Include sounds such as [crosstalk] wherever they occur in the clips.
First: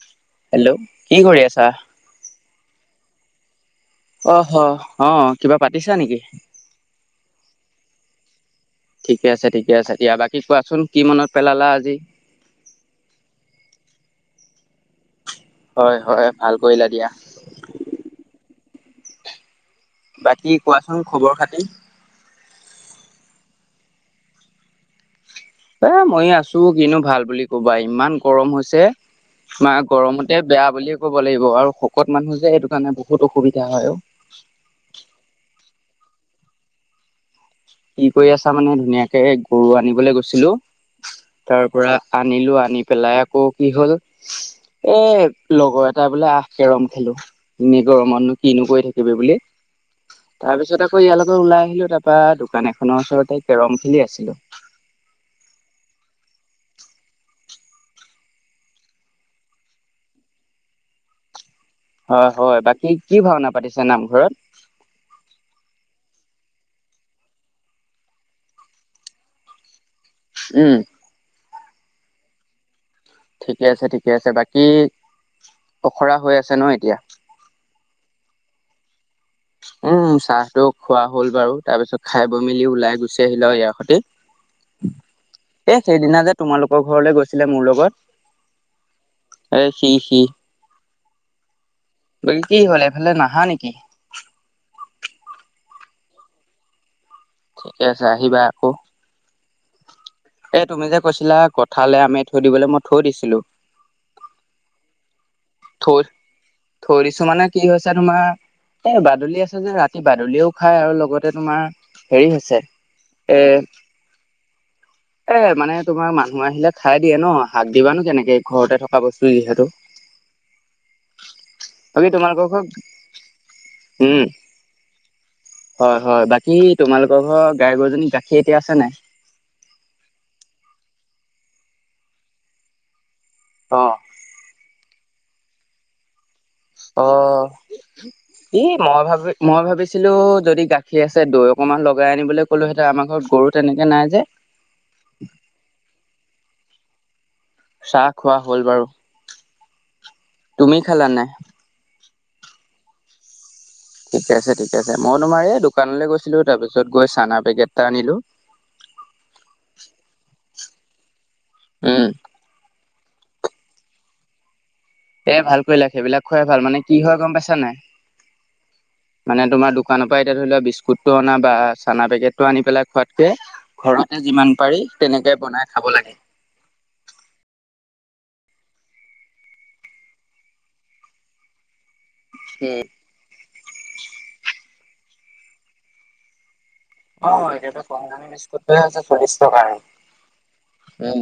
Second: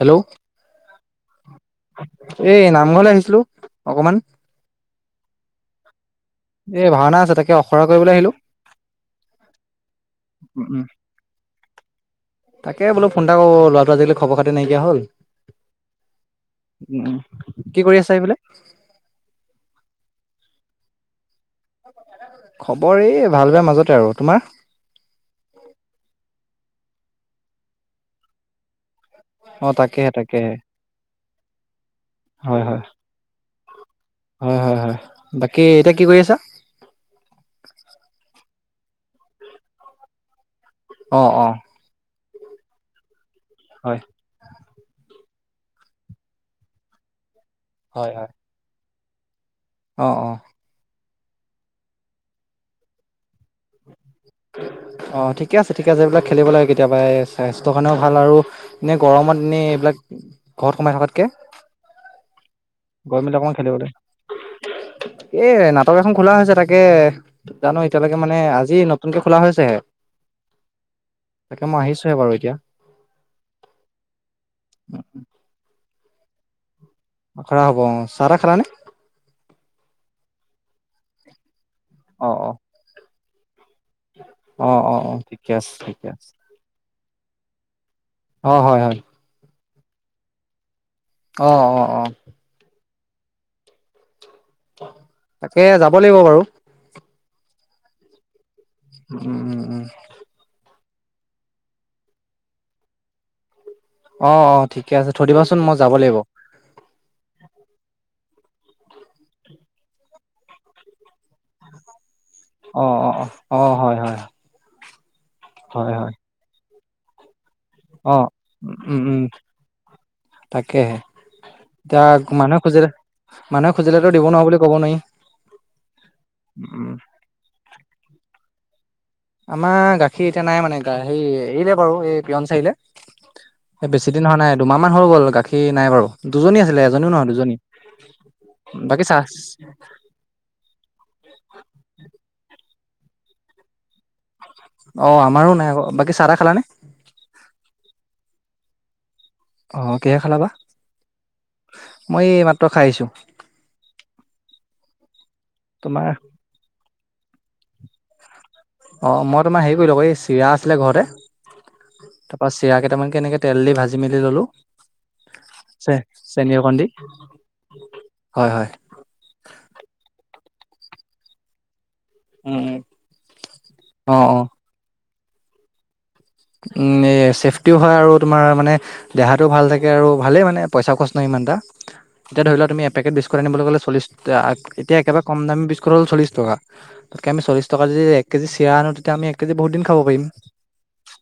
Hello hello কি কৰি আছা এই নামঘৰলৈ আহিছিলো অকমান অহ অ কিবা পাতিছা নেকি এ ভাওনা আছে তাকে অখৰা কৰিবলৈ আহিলো ঠিকে আছে ঠিকে আছে এতিয়া বাকী কোৱাচোন কি মনত পেলালা আজি তাক বোল ফোন এটা কৰো ল'ৰাটো আজিকাল খব খাতি নাইকিয়া হ'ল হয় হয় ভাল কৰিলা দিয়া। উম কি কৰি আছা এই বোলে বাকী কোৱাচোন খবৰ খাতিৰ খবৰ এই ভাল বেয়া মাজতে আৰু তোমাৰ এ ময়ো আছো কিনো ভাল বুলি কবা ইমান গৰম হৈছে অ ম তাকেহে গৰমতে তাকেহে বেয়া বুলিয়ে ক'ব লাগিব আৰু শকত মানুহ যে হয় এইটো হয় কাৰণে বহুত অসুবিধা দয়া হয় হয় হয় হয় বাকী এতিয়া কি কৰি আছা কি কৰি আছা মানে ধুনীয়াকে গৰু আনিবলৈ গৈছিলো অ অ তাৰ পৰা আনিলো আনি পেলাই আকৌ কি হ'ল হয় এ লগৰ এটা বোলে আহ কেৰম খেলো। এনে হয় গৰমত হয় নো কিনো কৰি থাকিবি বুলি অ অ। তাৰ পিছত আকৌ ইয়ালৈকে ওলাই আহিলো তাৰপৰা দোকান এখনৰ ওচৰতে কেৰম খেলি আছে অ ঠিকে আছে ঠিকে আছে এইবিলাক খেলিব লাগে কেতিয়াবা স্বাস্থ্য কাৰণেও ভাল আৰু এনেই গৰমত দিনত এনেই এইবিলাক ঘৰত সোমাই থকাতকে। হয় হয় বাকী কি গৈ মেলি ভাওনা অকনমান পাতিছে খেলিবলৈ। নামঘৰত এই নাটক এখন এখন খোলা হৈছে তাকে জানো এতিয়ালৈকে মানে। আজি নতুনকে খোলা হৈছেহে উম। তাকে মই আহিছোহে বাৰু এতিয়া। ঠিকে আছে ঠিকে আছে বাকী অখৰা হৈ আছে ন এতিয়া? আখৰা হ'ব অ চাহ তা খালা নে? উম চাহতো খোৱা হ'ল বাৰু। তাৰ পিছত খাই অ বৈ অ মেলি ওলাই গুচি আহিলো ইয়াৰ অ অ অ ঠিকে আছে এ ঠিকে সেইদিনা আছে যে তোমালোকৰ ঘৰলে গৈছিলে মোৰ লগত অ হয় হয়। এ সি সি। অহ অ। অ বাকী কি হ'ল এইফালে নাহা নেকি? তাকে যাব লাগিব বাৰু। ঠিকে আছে আহিবা আকৌ। উম উম উম। এ তুমি যে কৈছিলা কঠালে, আমে থৈ দিবলৈ মই থৈ দিছিলোঁ। অ অ ঠিকে আছে। থৈ দিবাচোন মই যাব থৈ লাগিব থৈদিছোঁ মানে কি হৈছে তোমাৰ এ বাদুলি আছে যে ৰাতি বাদুলিও খায় আৰু লগতে তোমাৰ হেৰি হৈছে অ অ অ এ অ হয় হয় এ মানে হয় হয় তোমাৰ মানুহ আহিলে খাই দিয়ে ন হাত দিবা নো অ কেনেকে ঘৰতে উম থকা উম বস্তু যিহেতু। তাকেহে। এতিয়া বাকী তোমালোকৰ মানুহে ঘৰত খুজিলে মানুহে খুজিলেতো উম দিব নোৱাৰো বুলি কব নোৱাৰি হয় হয় বাকী উম তোমালোকৰ ঘৰ গাই গৰুজনী গাখীৰ এতিয়া আছে নাই? আমাৰ গাখীৰ এতিয়া নাই মানে হেৰি এৰিলে বাৰু এই পিয়ন চাৰিলে। অ এ বেছি দিন হোৱা নাই দুমাহ মান হৈ গ'ল গাখীৰ নাই বাৰু। দুজনী আছিলে অ এজনীও নহয় দুজনী। ই মই বাকী ভাবি চাহ মই ভাবিছিলো যদি গাখীৰ আছে দৈ অকনমান লগাই আনিবলৈ ক'লো আমাৰ ঘৰত গৰু তেনেকে নাই যে অ আমাৰো নাই আকৌ বাকী চাহ তাহ খালানে? চাহ খোৱা হ'ল বাৰু। অ কিহে খালা বা? তুমি খালা নাই মই মাত্ৰ খাই আহিছো। ঠিকে আছে ঠিকে আছে। মই তোমাৰ এই তোমাৰ দোকানলৈ গৈছিলো তাৰপিছত গৈ চানা পেকেট এটা আনিলোঁ। অ মই তোমাৰ হেৰি কৰিলো এই চিৰা আছিলে ঘৰতে উম তাৰ পৰা চিৰা কেইটামান হেনেকে তেল দি ভাজি মেলি ললোঁ। এ ভাল কৰিলা। সেইবিলাক খোৱাই ভাল অকণ মানে দি কি হয় গম পাইছা নাই? হয় হয় মানে তোমাৰ দোকানৰ পৰা এতিয়া ধৰি লোৱা বিস্কুতটো অনা বা চানা পেকেট টো আনি পেলাই খোৱাতকে অ ঘৰতে অ যিমান পাৰি তেনেকে বনাই খাব লাগে উম এ চেফটিও হয় আৰু তোমাৰ মানে দেহাটোও ভাল থাকে আৰু ভালেই মানে পইচা খৰছ নহয় ইমান। [unintelligible] এতিয়া ধৰি লোৱা তুমি উম এপেকেট আনিব গ'লে চলিছ টকা। এতিয়া একেবাৰে কম দাম বিস্কুট হ'ল চলিছ টকা তাতকে অ আমি চল্লিছ এতিয়াতো টকা কম যদি এক দামী কেজি বিস্কুট চিৰা আনো। আছে তেতিয়া আমি চল্লিশ এক কেজি টকা বহুত আৰু দিন খাব পাৰিম। উম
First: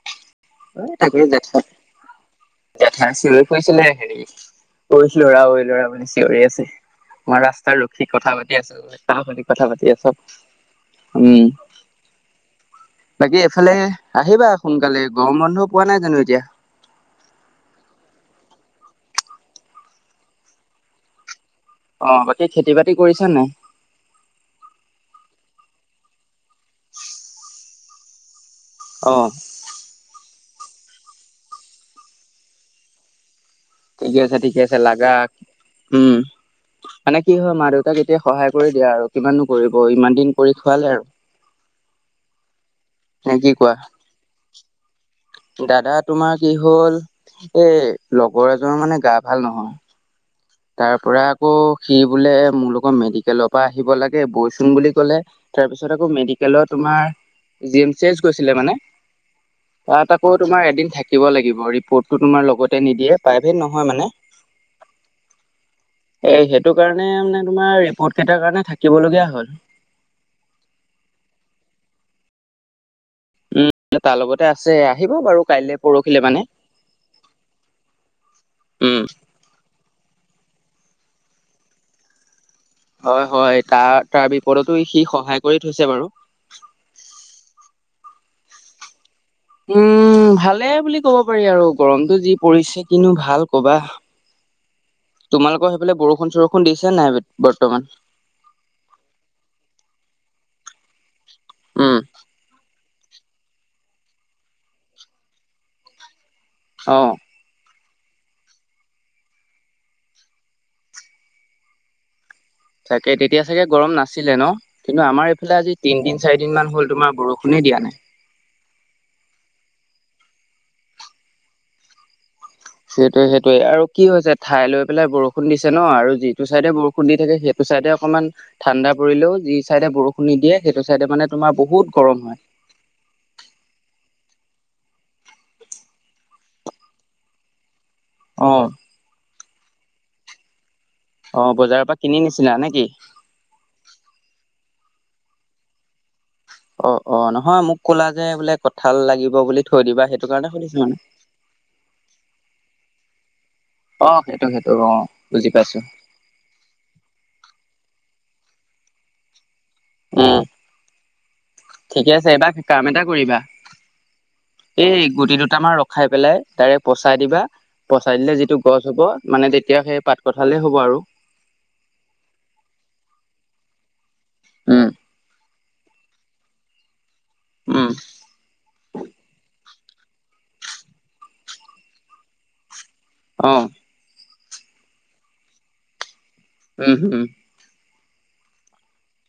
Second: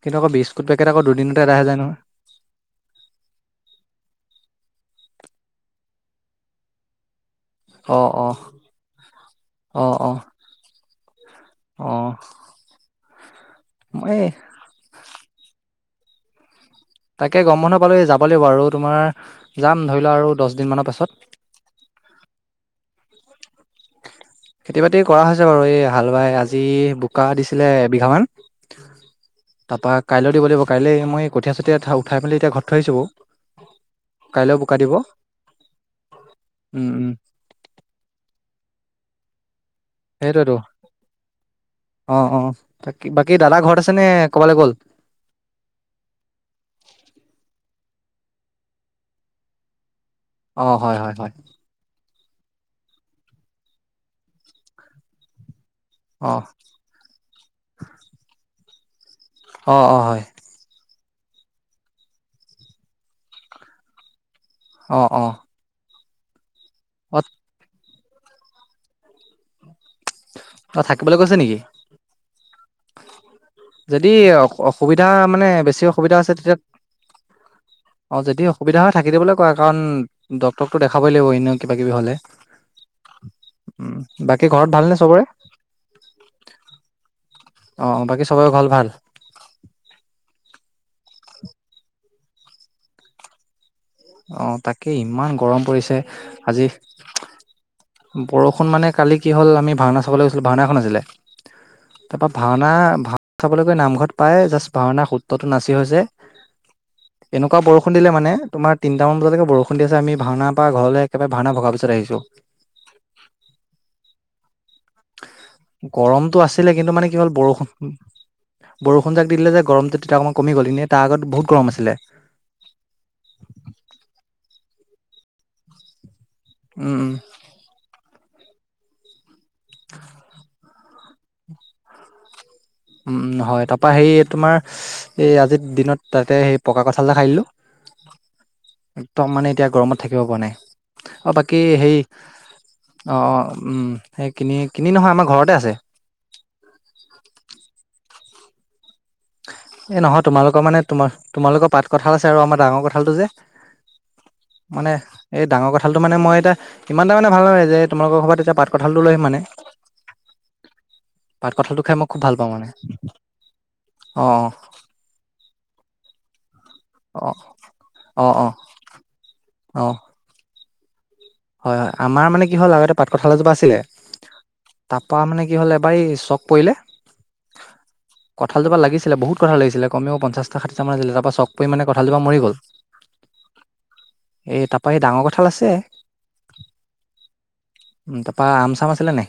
কিন্তু আকৌ বিস্কুট অ পেকেট আকৌ ঠাকৰে দুদিনতে এদাই দেখছ হৈ যায় নহয় [unintelligible] চিঞৰি ফুৰিছিলে হেৰি লৰা ঐ লৰা ঐ চিঞৰি আছে [unintelligible] আমই ৰাস্তা অ ৰখী অ কথা পাতি আছো সাহসলিক কথা অ পাতি অ আছ উম [unintelligible] [inaudible] বাকী এফালে এই আহিবা সোনকালে গৰম বন্ধও পোৱা নাই জানো এতিয়া তাকে গম বন্ধ পালো এই যাব লাগিব আৰু তোমাৰ যাম ধৰি লোৱা আৰু দহ দিন মানৰ পাছত [unintelligible] অ বাকী খেতি বাতি কৰিছা নে নাই [unintelligible] খেতি বাতি কৰা হৈছে বাৰু এই হাল বাই আজি বোকা দিছিলে এবিঘামান অ তাৰপা কাইলৈ দিব লাগিব কাইলৈ মই কঠিয়া চঠিয়া উঠাই মেলি এতিয়া ঘৰত থৈ আহিছো বাৰৌ [unintelligible] ঠিকে আছে ঠিকে আছে লাগা উম উম উম মানে কি হয় মা দেউতাক এতিয়া সহায় কৰি দিয়া আৰু কিমান [unintelligible] কৰিব ইমান দিন কৰি সেইটোৱেতো খোৱালে আৰু অঁ অঁ বাকী নে বাকী কি দাদাৰ কোৱা? ঘৰত আছে নে ক'বালৈ গ'ল [unintelligible] দাদা তোমাৰ কি হ'ল এই লগৰ এজন মানে গা ভাল নহয় অঁ তাৰ হয় হয় পৰা হয় আকৌ সি বোলে মোৰ লগত মেডিকেলৰ পৰা আহিব লাগে বৈচোন বুলি কলে তাৰপিছত আকৌ অঁ মেডিকেলৰ তোমাৰ জি এম চি এচ গৈছিলে মানে [unintelligible] অঁ ত অঁ এটা হয় আকৌ তোমাৰ এদিন থাকে [unintelligible] দ লাগিব ৰ্টো তমাৰ লগতে নিদিয়ে প্ৰ নহয় মানে [unintelligible] অ অ এ সেইটো কাৰণে মানে তোমাৰ ৰিপট কেইটাৰ কাৰণে থাকিব লগীয়া হ'ল [unintelligible] তই থাকিবলৈ কৈছে নেকি [unintelligible] উম যদি তাৰ লগতে অ আছে অসুবিধা আহিব বাৰু মানে কাইলে বেছি অসুবিধা পৰহিলে আছে মানে তেতিয়া অ যদি অসুবিধা হয় উম থাকি দিবলৈ কোৱা কাৰণ [unintelligible] ডক্টৰকটো দেখাবই লাগিব এনেও কিবা কিবি হলে [unintelligible] হয় হয় উম, তাৰ তাৰ বাকী ঘৰত বিপদতো ভালনে সি চবৰে? সহায় কৰি থৈছে বাৰু অ বাকী সবে ঘৰত ভাল [unintelligible] উম ভালে বুলি ক'ব পাৰি আৰু গৰমটো যি পৰিছে কিনো ভাল কবা আহ তাকে ইমান গৰম তোমালোকৰ সেইফালে পৰিছে বৰষুণ চৰষুণ আজি দিছে নাই বৰ্তমান বৰষুণ মানে কালি কি হ'ল আমি ভাওনা গৈছিলো ভাওনা এখন আছিলে উম তাপা ভাওনা [unintelligible] ভা খাবলৈ গৈ নামঘৰত প্ৰায় জাষ্ট ভাওনাৰ সূত্ৰটো নাচি হৈছে অ এনেকুৱা বৰষুণ [unintelligible] বৰষুণ দিলে মানে তোমাৰ তিনটা মান বজলেকে বৰষুণ দি আছে আমি ভাওনাৰ পৰা ঘৰলৈ একেবাৰে ভাওনা ভগাৰ পিছত আহিছো [unintelligible] তাকে তেতিয়া চাগে গৰম নাছিলে ন কিন্তু আমাৰ এইফালে আজি তিনদিন চাৰি দিন মান হ'ল তোমাৰ বৰষুণ বৰু বৰষুণ যাক দি দিলে যে গৰমটো [unintelligible] কমি গ'ল নে তাৰ আগত বহুত গৰম আছিলে সেইটোয়ে সেইটোয়ে আৰু কি হৈছে ঠাই লৈ পেলাই বৰষুণ দিছে ন আৰু যি সেটো চাইডে উম, উম, বৰষুণ দি থাকে সেইটো চাইডে অকণমান ঠাণ্ডা পৰিলেও যি চাইডে বৰষুণ নিদিয়ে [unintelligible] সেইটো চাইডে মানে তোমাৰ বহুত গৰম হয় [unintelligible] উম হয় তাৰপা সেই তোমাৰ এই আজিৰ দিনত তাতে সেই পকা কঠাল এটা খাইদিলো অ [unintelligible] একদম মানে এতিয়া গৰমত থাকিব পৰা নাই অ বাকী বজাৰৰ পৰা হেই কিনি নিছিলা নে কি? অ অ উম সেইখিনি কিনি নহয় আমাৰ ঘৰতে আছে অ অ নহয় মোক ক'লা যে বোলে কঁঠাল লাগিব বুলি থৈ এ দিবা নহয় সেইটো কাৰণে তোমালোকৰ সুধিছো মানে তোমাৰ তোমালোকৰ পাত কঠাল আছে আৰু আমাৰ ডাঙৰ কঠালটো যে অ সেইটো সেইটো অ মানে এই বুজি ডাঙৰ পাইছো কথালটো মানে মই এতিয়া ইমান টা মানে ভাল নে যে তোমালোকৰ কবাত [unintelligible] পাত কঠালটো লৈ আহিব মানে [unintelligible] উম পাত কঁঠালটো খাই মই ঠিকে খুব আছে ভাল পাওঁ এইবাৰ মানে কাম এটা কৰিবা [unintelligible] অ এই গুটি দুটূ আামাৰ ৰখাই পেলাই [inaudible] [unintelligible] তাৰে পচাই অ দিবা পচাই অ অ দিলে অ যিটো গছ হ'ব মানে তেতিয়া সেই পাত কঠালেই হ'ব আৰু [unintelligible] [unintelligible] হয়-হয় আমাৰ মানে কি হয় আগতে পাত কঠাল এজোপা আছিলে উম তাৰ পৰা মানে [unintelligible] [unintelligible] কি হল এবাৰ চক পৰিলে উম কঠাল জোপাত লাগিছিলে বহুত কথা লাগিছিলে [unintelligible] [unintelligible] কমেও পঞ্চাটা ষাঠিটামান দিলে তাৰপা চখ পৰি মানে কঠাল জোপা মৰি গ'ল [unintelligible] আহ [unintelligible] [unintelligible] এ তাৰপৰা এই ডাঙৰ কঠাল আছে [unintelligible] উম হম [unintelligible] [unintelligible] তাৰপা আম-চাম আছিলে নে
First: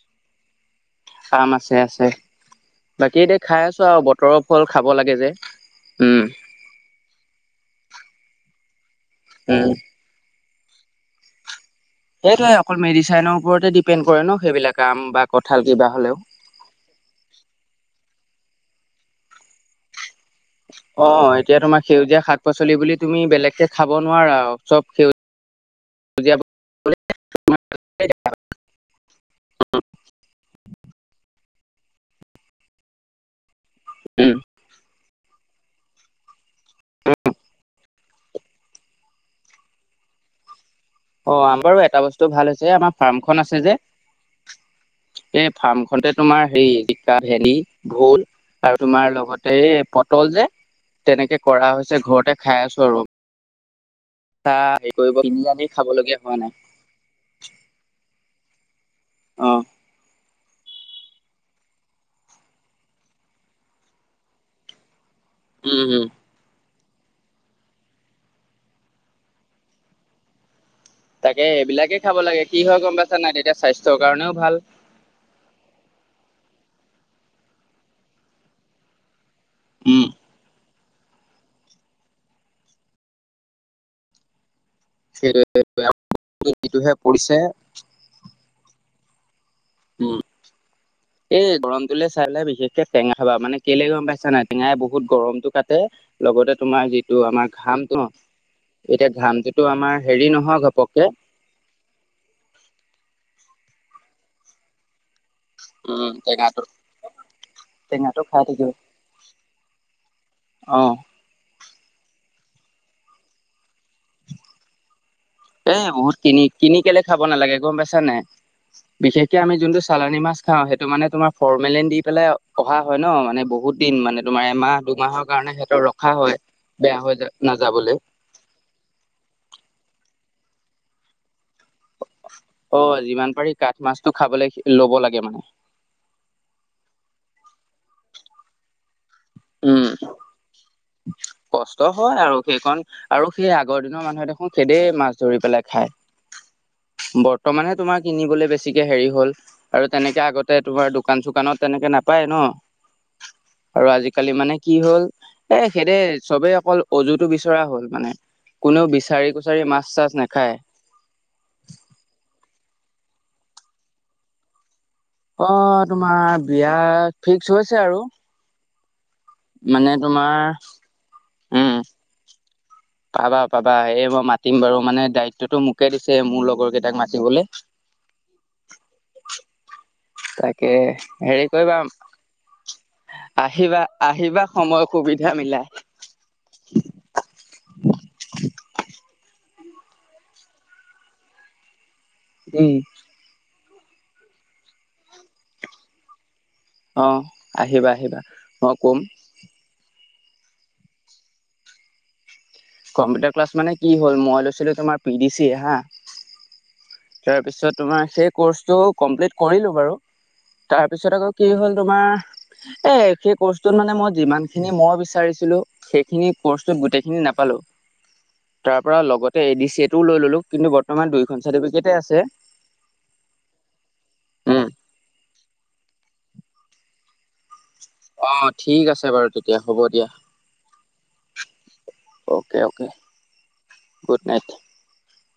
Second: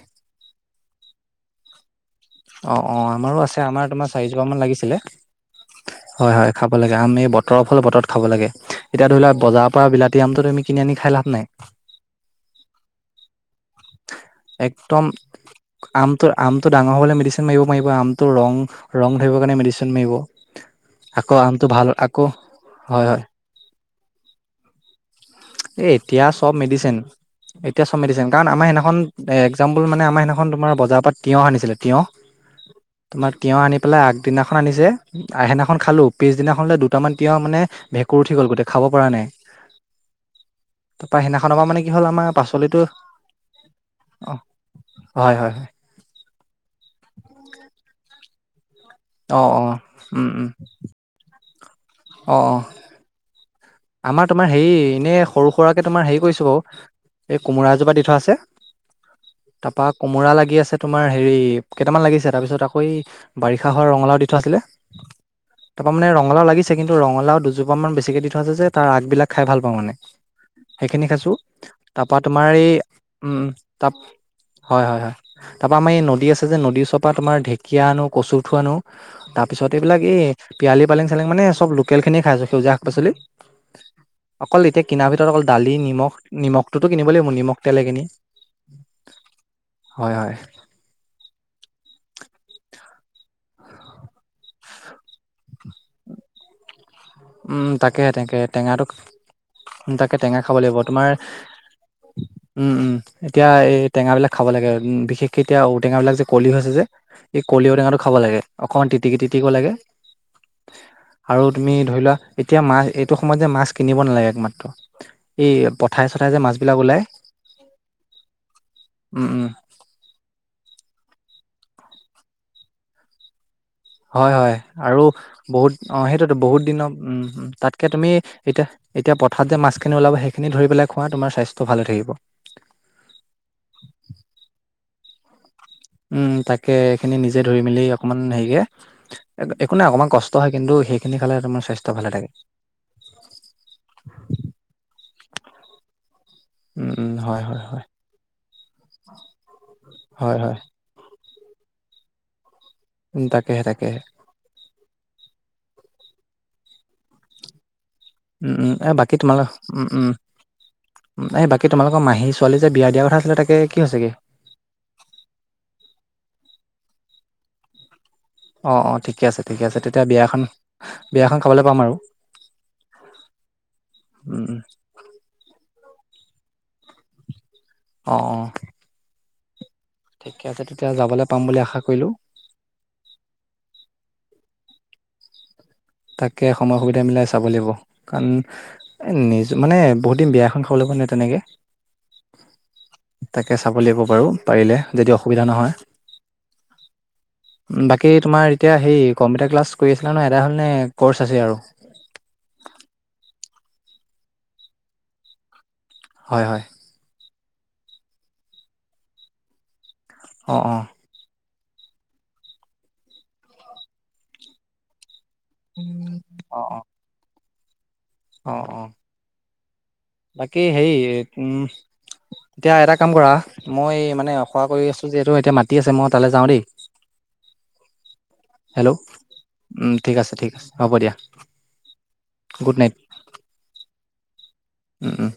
কাম আছে [unintelligible] আছে [unintelligible] অ-অ বাকী আমাৰো এতিয়া আছে খাই আছো আমাৰ আৰু তোমাৰ বতৰৰ চাৰিজোপা মান ফল খাব লাগিছিলে লাগে যে [unintelligible] [unintelligible] উম হয়-হয় খাব লাগে আমি ব [unintelligible] [unintelligible] বতৰৰ ফল বতৰত খাব লাগে এতিয়া ধৰি লোৱা বজাৰৰ উম পৰা বিলাতি আমটোতো আমি কিনি আনি খাই লাভ নাই [unintelligible] [unintelligible] সেইটোৱেই অকল মেডিচাইনৰ ওপৰতে ডিপেণ্ড কৰে ন সেইবিলাক কাম বা কঁঠাল কিবা হলেও [unintelligible] [unintelligible] লে মেডিচিন মাৰিব পাৰিব আমটো ৰং ধৰিব কাৰণে মেডিচিন মাৰিব [unintelligible] [unintelligible] অ আকৌ এতিয়া আমটো তোমাৰ ভাল সেউজীয়া আকৌ শাক-পাচলি বুলি হয়, তুমি হয় বেলেগকে খাব নোৱাৰা চব সেউ [unintelligible] [unintelligible] এ এতিয়া চব মেডিচিন এতিয়া চব মেডিচন কাৰণ আমাৰ সেইদিনাখন এ এক্জাম্পল মানে আমাৰ সেনাখন [unintelligible] [unintelligible] খন তোমাৰ বজাৰৰ পৰা তিঁয়হ আনিছিলে তিঁয়হ তোমাৰ [unintelligible] [unintelligible] তিঁয়হ আনি পেলাই উম আগদিনাখন আনিছে আহদিনাখন খালোঁ পিছদিনাখন দুটামান তিঁয়হ মানে [inaudible] [unintelligible] ভেঁকুৰ উঠি গ'ল গোটেই খাব পৰা নাই [inaudible] [unintelligible] অ আমাৰ পৰা বাৰু মানে কি এটা হ'ল আমাৰ বস্তু ভাল হৈছে পাচলিটো আমাৰ ফাৰ্মখন আছে যে অ [inaudible] হয় [unintelligible] এই হয় হয় ফাৰ্মখনতে তোমাৰ হেৰি জিকা, ভেনী, ভোল [unintelligible] [unintelligible] আৰু তোমাৰ অ লগতে অ এই উম পটল উম যে তেনেকে কৰা হৈছে অ ঘৰতে অ খাই আছো আৰু [inaudible] [unintelligible] আমাৰ তোমাৰ হেৰি কৰিব এনেই কিনি সৰু আনি সুৰাকে তোমাৰ হেৰি খাবলগীয়া হোৱা কৰিছো নাই বাৰু [inaudible] [unintelligible] এই কোমোৰা এজোপা দি থোৱা আছে অ তাৰাপা কোমোৰা লাগি [inaudible] [unintelligible] আছে তোমাৰ হেৰি কেইটামান লাগিছে তাৰপিছত আকৌ এই বাৰিষা হয় ৰঙালাও দি থোৱা আছিলে [inaudible] [unintelligible] তাৰ উম পৰা উম মানে ৰঙালাও লাগিছে কিন্তু ৰঙালাও দুজোপা মান বেছিকে দি থোৱা আছে যে [unintelligible] [unintelligible] তাৰ আগবিলাক খাই ভাল পাওঁ মানে [unintelligible] [unintelligible] সেইখিনি খাইছো তাকে এইবিলাকে তাৰপা খাব লাগে তোমাৰ কি এই হয় গম পাইছা নাই উম তেতিয়া তাত স্বাস্থ্যৰ কাৰণেও ভাল। হয়-হয়-হয় [inaudible] [unintelligible] তাৰপৰা আমাৰ এই নদী আছে [inaudible] [unintelligible] আছে যে নদীৰ ওচৰৰ পৰা তোমাৰ ঢেকিয়া আনো, কচু আনো তাৰ পিছত এইবিলাক উম। এই [unintelligible] [unintelligible] পিয়ালি পালেং-চালেং মানে চব লোকেলখিনিয়ে খাইছোঁ সেউজীয়া শাক-পাচলি [inaudible] [unintelligible] অকল এতিয়া কিনাৰ ভিতৰত অকল দালি সেইটোৱে আৰু নিমখ নিমখটোতো যিটোহে কিনিব লাগিব পৰিছে নিমখ তেলে কিনো [unintelligible] [unintelligible] উম এই গৰম তুলে [unintelligible] [unintelligible] চাই বিশেষকে টেঙা খাবা মানে কেলে গৰম পাইছা নাই টেঙাই বহুত গৰমটো কাটে লগতে তোমাৰ যি [inaudible] [unintelligible] তটো আমাৰ উম ঘামটো তাকে তাকে টেঙাটো ন এতিয়া ঘামটোতো আমাৰ হেৰি নহয় ঘপককে [unintelligible] [unintelligible] উম-উম এতিয়া এই টেঙা বিলাক খাব লাগে বিশেষ [inaudible] [unintelligible] কেতিয়া উম ঔটেঙাবিলাক যে কলি টেঙাটো হৈছে যে এই কলি ঔটেঙাটো খাব টেঙাটো লাগে অকনমান তিতিকি-তিতিকি লাগে [inaudible] আহঁ [unintelligible] [unintelligible] তুমি ধৰি লোৱা এতিয়া মাছ এইটো সময়ত যে মাছ কিনিব নালাগে একমাত্ৰ [unintelligible] [unintelligible] এ পথাৰে বহুত চথাৰে যে মাছবিলাক কিনি-কিনি কেলে ওলাই খাব নালাগে গম পাইছা নাই [unintelligible] [unintelligible] উম বিশেষকে উম আমি যোনটো চালানী মাছ খাওঁ সেইটো মানে তোমাৰ [inaudible] [unintelligible] ফৰ্মেল দি পেলাই অহা হয় ন মানে বহুত [unintelligible] [unintelligible] তোমাৰ হয়-হয় এমাহ আৰু দুমাহৰ কাৰণে বহুত সিহঁতৰ অ ৰখা সেইটোতো হয় বহুত দিনৰ বেয়া হৈ যা- উম তাতকে নাযাবলৈ তুমি এতিয়া [unintelligible] [unintelligible] এতিয়া পথাৰত মাছখিনি ওলাব সেইখিনি ধৰি পেলাই খোৱা তোমাৰ স্বাস্থ্য [unintelligible] [inaudible] অ যিমান পাৰি কাঠ মাছটো খাবলৈ ল'ব লাগে মানে [unintelligible] [unintelligible] উম তাকে এইখিনি নিজে ধৰি মেলি অকনমান হেৰিকে [unintelligible] [unintelligible] একো উম নাই অকণমান কষ্ট হয় কিন্তু সেইখিনি খালে তোমাৰ কষ্ট স্বাস্থ্য ভালে হয় থাকে আৰু সেইকণ আৰু সেই আগৰ [unintelligible] [unintelligible] দেখোন খেদ মাছ ধৰি পেলাই খায় [unintelligible] উম [unintelligible] [unintelligible] হয় বৰ্তমানে হয় তোমাৰ কিনিবলে বেছিকে হেৰি হ'ল আৰু তেনেকে হয় হয় আগতে তোমাৰ দোকান-চোকান [inaudible] দোকানত তেনেকে নাপায় ন উম তাকেহে আৰু তাকেহে আজিকালি মানে কি হ'ল এ সেইদ চবেই অকল অজুতটো বিচৰা হ'ল মানে। উম উম কোনেও এ বাকী বিচাৰি তোমাল কুচাৰি উম মাছ উম চাছ নাখায়। এই বাকী তোমালোকৰ মাহী ছোৱালী যে বিয়া দিয়া কথা আছিলে তাকে কি হৈছে কি অ তোমাৰ বিয়া ফিক্স হৈছে আৰু অঁ অঁ ঠিকে আছে ঠিকে আছে মানে তেতিয়া তোমাৰ বিয়াখন বিয়াখন খাবলৈ উম পাম আৰু পাবা পাবা এই মই উম মাতিম উম বাৰু মানে দায়িত্বতটো মোকে দিছে মোৰ লগৰ কেইটাক মাতিবলৈ অ অ [inaudible] ঠিকে আছে তাকে তেতিয়া যাবলৈ পাম হেৰি বুলি কৰিবা আশা কৰিলো আহিবা আহিবা সময় সুবিধা মিলাই তাকে সময় সুবিধা মিলাই চাব লাগিব কাৰণ নিজ মানে বহুত দিন বিয়া এখন খাব লাগব নে তেনেকে উম তাকে চাব লাগিব পাৰোঁ পাৰিলে যদি অসুবিধা নহয় অ আহিবা বাকী আহিবা তোমাৰ মই এতিয়া কম হেই কম্পিউটাৰ ক্লাছ কৰি আছে ন নহয় এটা হ'ল নে কৰ্চ আছে আৰু কম্পিউটাৰ ক্লাছ মানে কি হ'ল মই লৈছিলো তোমাৰ পি ডি চি হা হয় হয় তাৰ পিছত তোমাৰ সেই কৰ্চটো কমপ্লিট কৰিলো বাৰু অ অ তাৰপিছত আকৌ কি হ'ল তোমাৰ এ সেই কৰ্চটোত মানে মই যিমান খিনি মই বিচাৰিছো সেইখিনি অ অ কচটোত গোটেই খিনি নাপালো অ অ তাৰপৰা লগতে এ ডি চি এটোও লৈ ললো বাকী কিন্তু সেই বৰ্তমান দুইখন উম চাৰ্টিফিকেটে আছে এতিয়া এটা কাম কৰা মই মানেসোৱা উম কৰি আছো যে এতিয়া মাতি আছে মই তালৈ যাওঁ দেই অ ঠিক হেল্ল' আছে বাৰু তেতিয়া হ'ব উম দিয়া ঠিক আছে ঠিক আছে হ'ব দিয়া okay good okay night good night উম অ